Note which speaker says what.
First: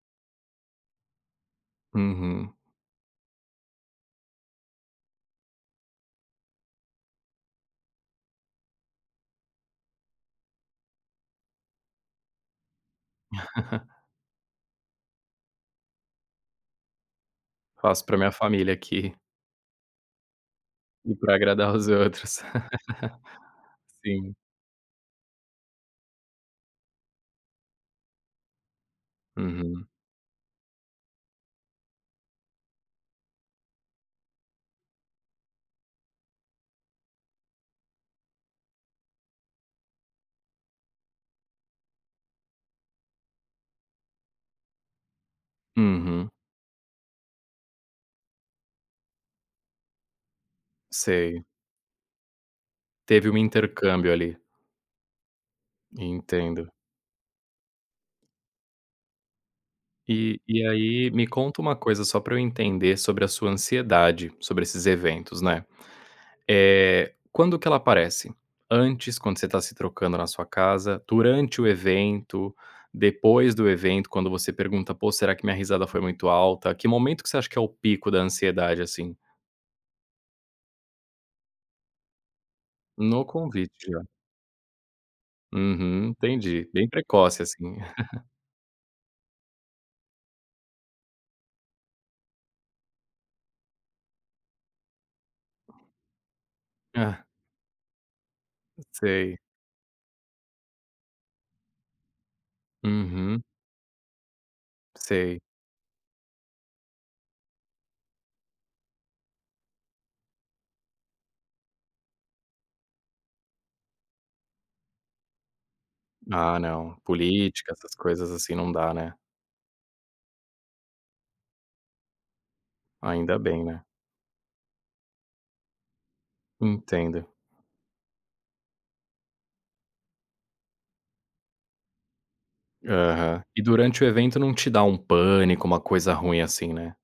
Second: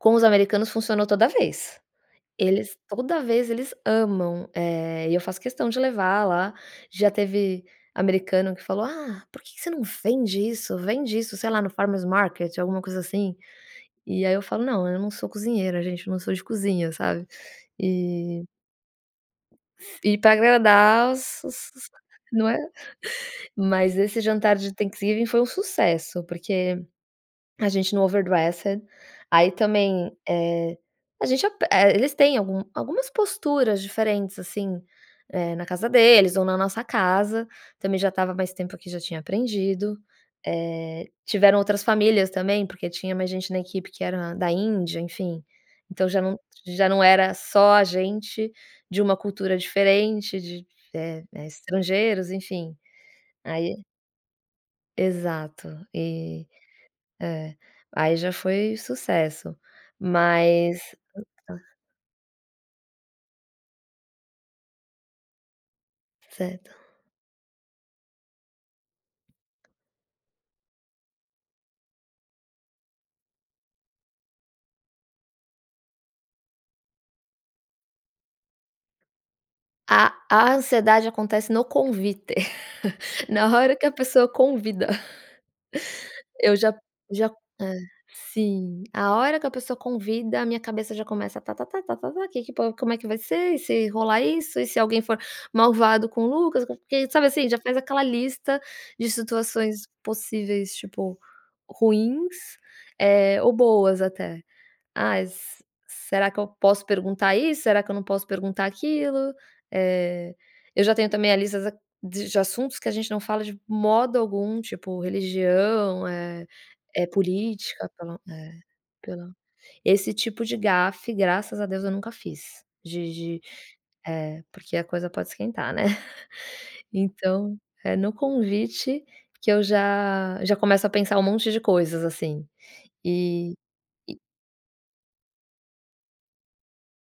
Speaker 1: Com os americanos funcionou toda vez.
Speaker 2: Uhum.
Speaker 1: Eles toda vez, eles amam. Eh, e eu faço questão de levar lá. Já teve americano que falou: “Ah, por que que você não vende isso? Vende isso, sei lá, no Farmers Market", alguma coisa assim. E aí eu falo: “Não. Eu não sou cozinheira, gente. Não sou de cozinha, sabe?”.
Speaker 2: Faço pra minha
Speaker 1: E
Speaker 2: família aqui.
Speaker 1: E pra agradar
Speaker 2: E pra
Speaker 1: os os
Speaker 2: agradar os
Speaker 1: os
Speaker 2: outros.
Speaker 1: não é? Mas esse
Speaker 2: Sim.
Speaker 1: jantar de Thanksgiving foi um sucesso. Porque a gente no overdressed aí
Speaker 2: Uhum.
Speaker 1: também, eh a gente ape Eh, eles têm algum algumas posturas diferentes, assim, eh, na casa deles ou na nossa casa. Também já estava mais tempo aqui, já tinha aprendido. Eh, tiveram outras famílias também, porque tinha mais gente na equipe que era da Índia, enfim. Então já
Speaker 2: Uhum.
Speaker 1: não já não era só a gente de uma cultura diferente, de, eh
Speaker 2: Sei.
Speaker 1: eh, estrangeiros, enfim.
Speaker 2: Teve um
Speaker 1: Aí
Speaker 2: intercâmbio ali.
Speaker 1: Exato, e
Speaker 2: Entendo.
Speaker 1: é. Aí, já foi sucesso,
Speaker 2: E e
Speaker 1: mas
Speaker 2: aí me conta uma
Speaker 1: [unintelligible]
Speaker 2: coisa, só pra eu entender sobre a sua ansiedade, sobre esses eventos, né.
Speaker 1: Certo.
Speaker 2: Eh, quando que ela aparece? Antes, quando você tá se trocando na sua casa? Durante o evento? Depois do evento, quando você pergunta: “Pô, será que minha risada foi muito alta?”. Que momento que você acha que é o pico da ansiedade, assim?
Speaker 1: A a ansiedade acontece no convite.
Speaker 2: No
Speaker 1: Na
Speaker 2: convite
Speaker 1: hora que a
Speaker 2: já.
Speaker 1: pessoa convida.
Speaker 2: Uhum,
Speaker 1: Eu
Speaker 2: entendi.
Speaker 1: já
Speaker 2: Bem
Speaker 1: já
Speaker 2: precoce
Speaker 1: Hã.
Speaker 2: assim.
Speaker 1: Sim. A hora que a pessoa convida, a minha cabeça já começa: “Ta-ta-ta, ta-ta-ta. Que que po como é que vai ser? E se rolar isso? E se alguém for malvado com o Lucas, co”. E,
Speaker 2: Hã.
Speaker 1: sabe, assim? Já fez aquela lista de
Speaker 2: Sei.
Speaker 1: situações possíveis, tipo ruins, eh,
Speaker 2: Uhum.
Speaker 1: ou boas até. “Ai,
Speaker 2: Sei.
Speaker 1: se será que eu posso perguntar isso? Será que eu não posso perguntar aquilo?”. Eh, eu já tenho também a lista da de assuntos que a gente não fala de modo algum. Tipo, religião, eh
Speaker 2: Ah, não.
Speaker 1: eh,
Speaker 2: Política,
Speaker 1: política.
Speaker 2: essas
Speaker 1: Pelo,
Speaker 2: coisas assim
Speaker 1: eh,
Speaker 2: não dá, né.
Speaker 1: pelo esse tipo de gafe, graças a Deus, eu nunca fiz. De
Speaker 2: Ainda
Speaker 1: de
Speaker 2: bem, né.
Speaker 1: eh, porque a coisa pode esquentar, né?
Speaker 2: Entendo.
Speaker 1: Então é no convite que eu já já começo a pensar um monte de coisas, assim.
Speaker 2: Aham.
Speaker 1: E
Speaker 2: E durante o
Speaker 1: e
Speaker 2: evento não te dá um pânico, uma coisa ruim assim, né?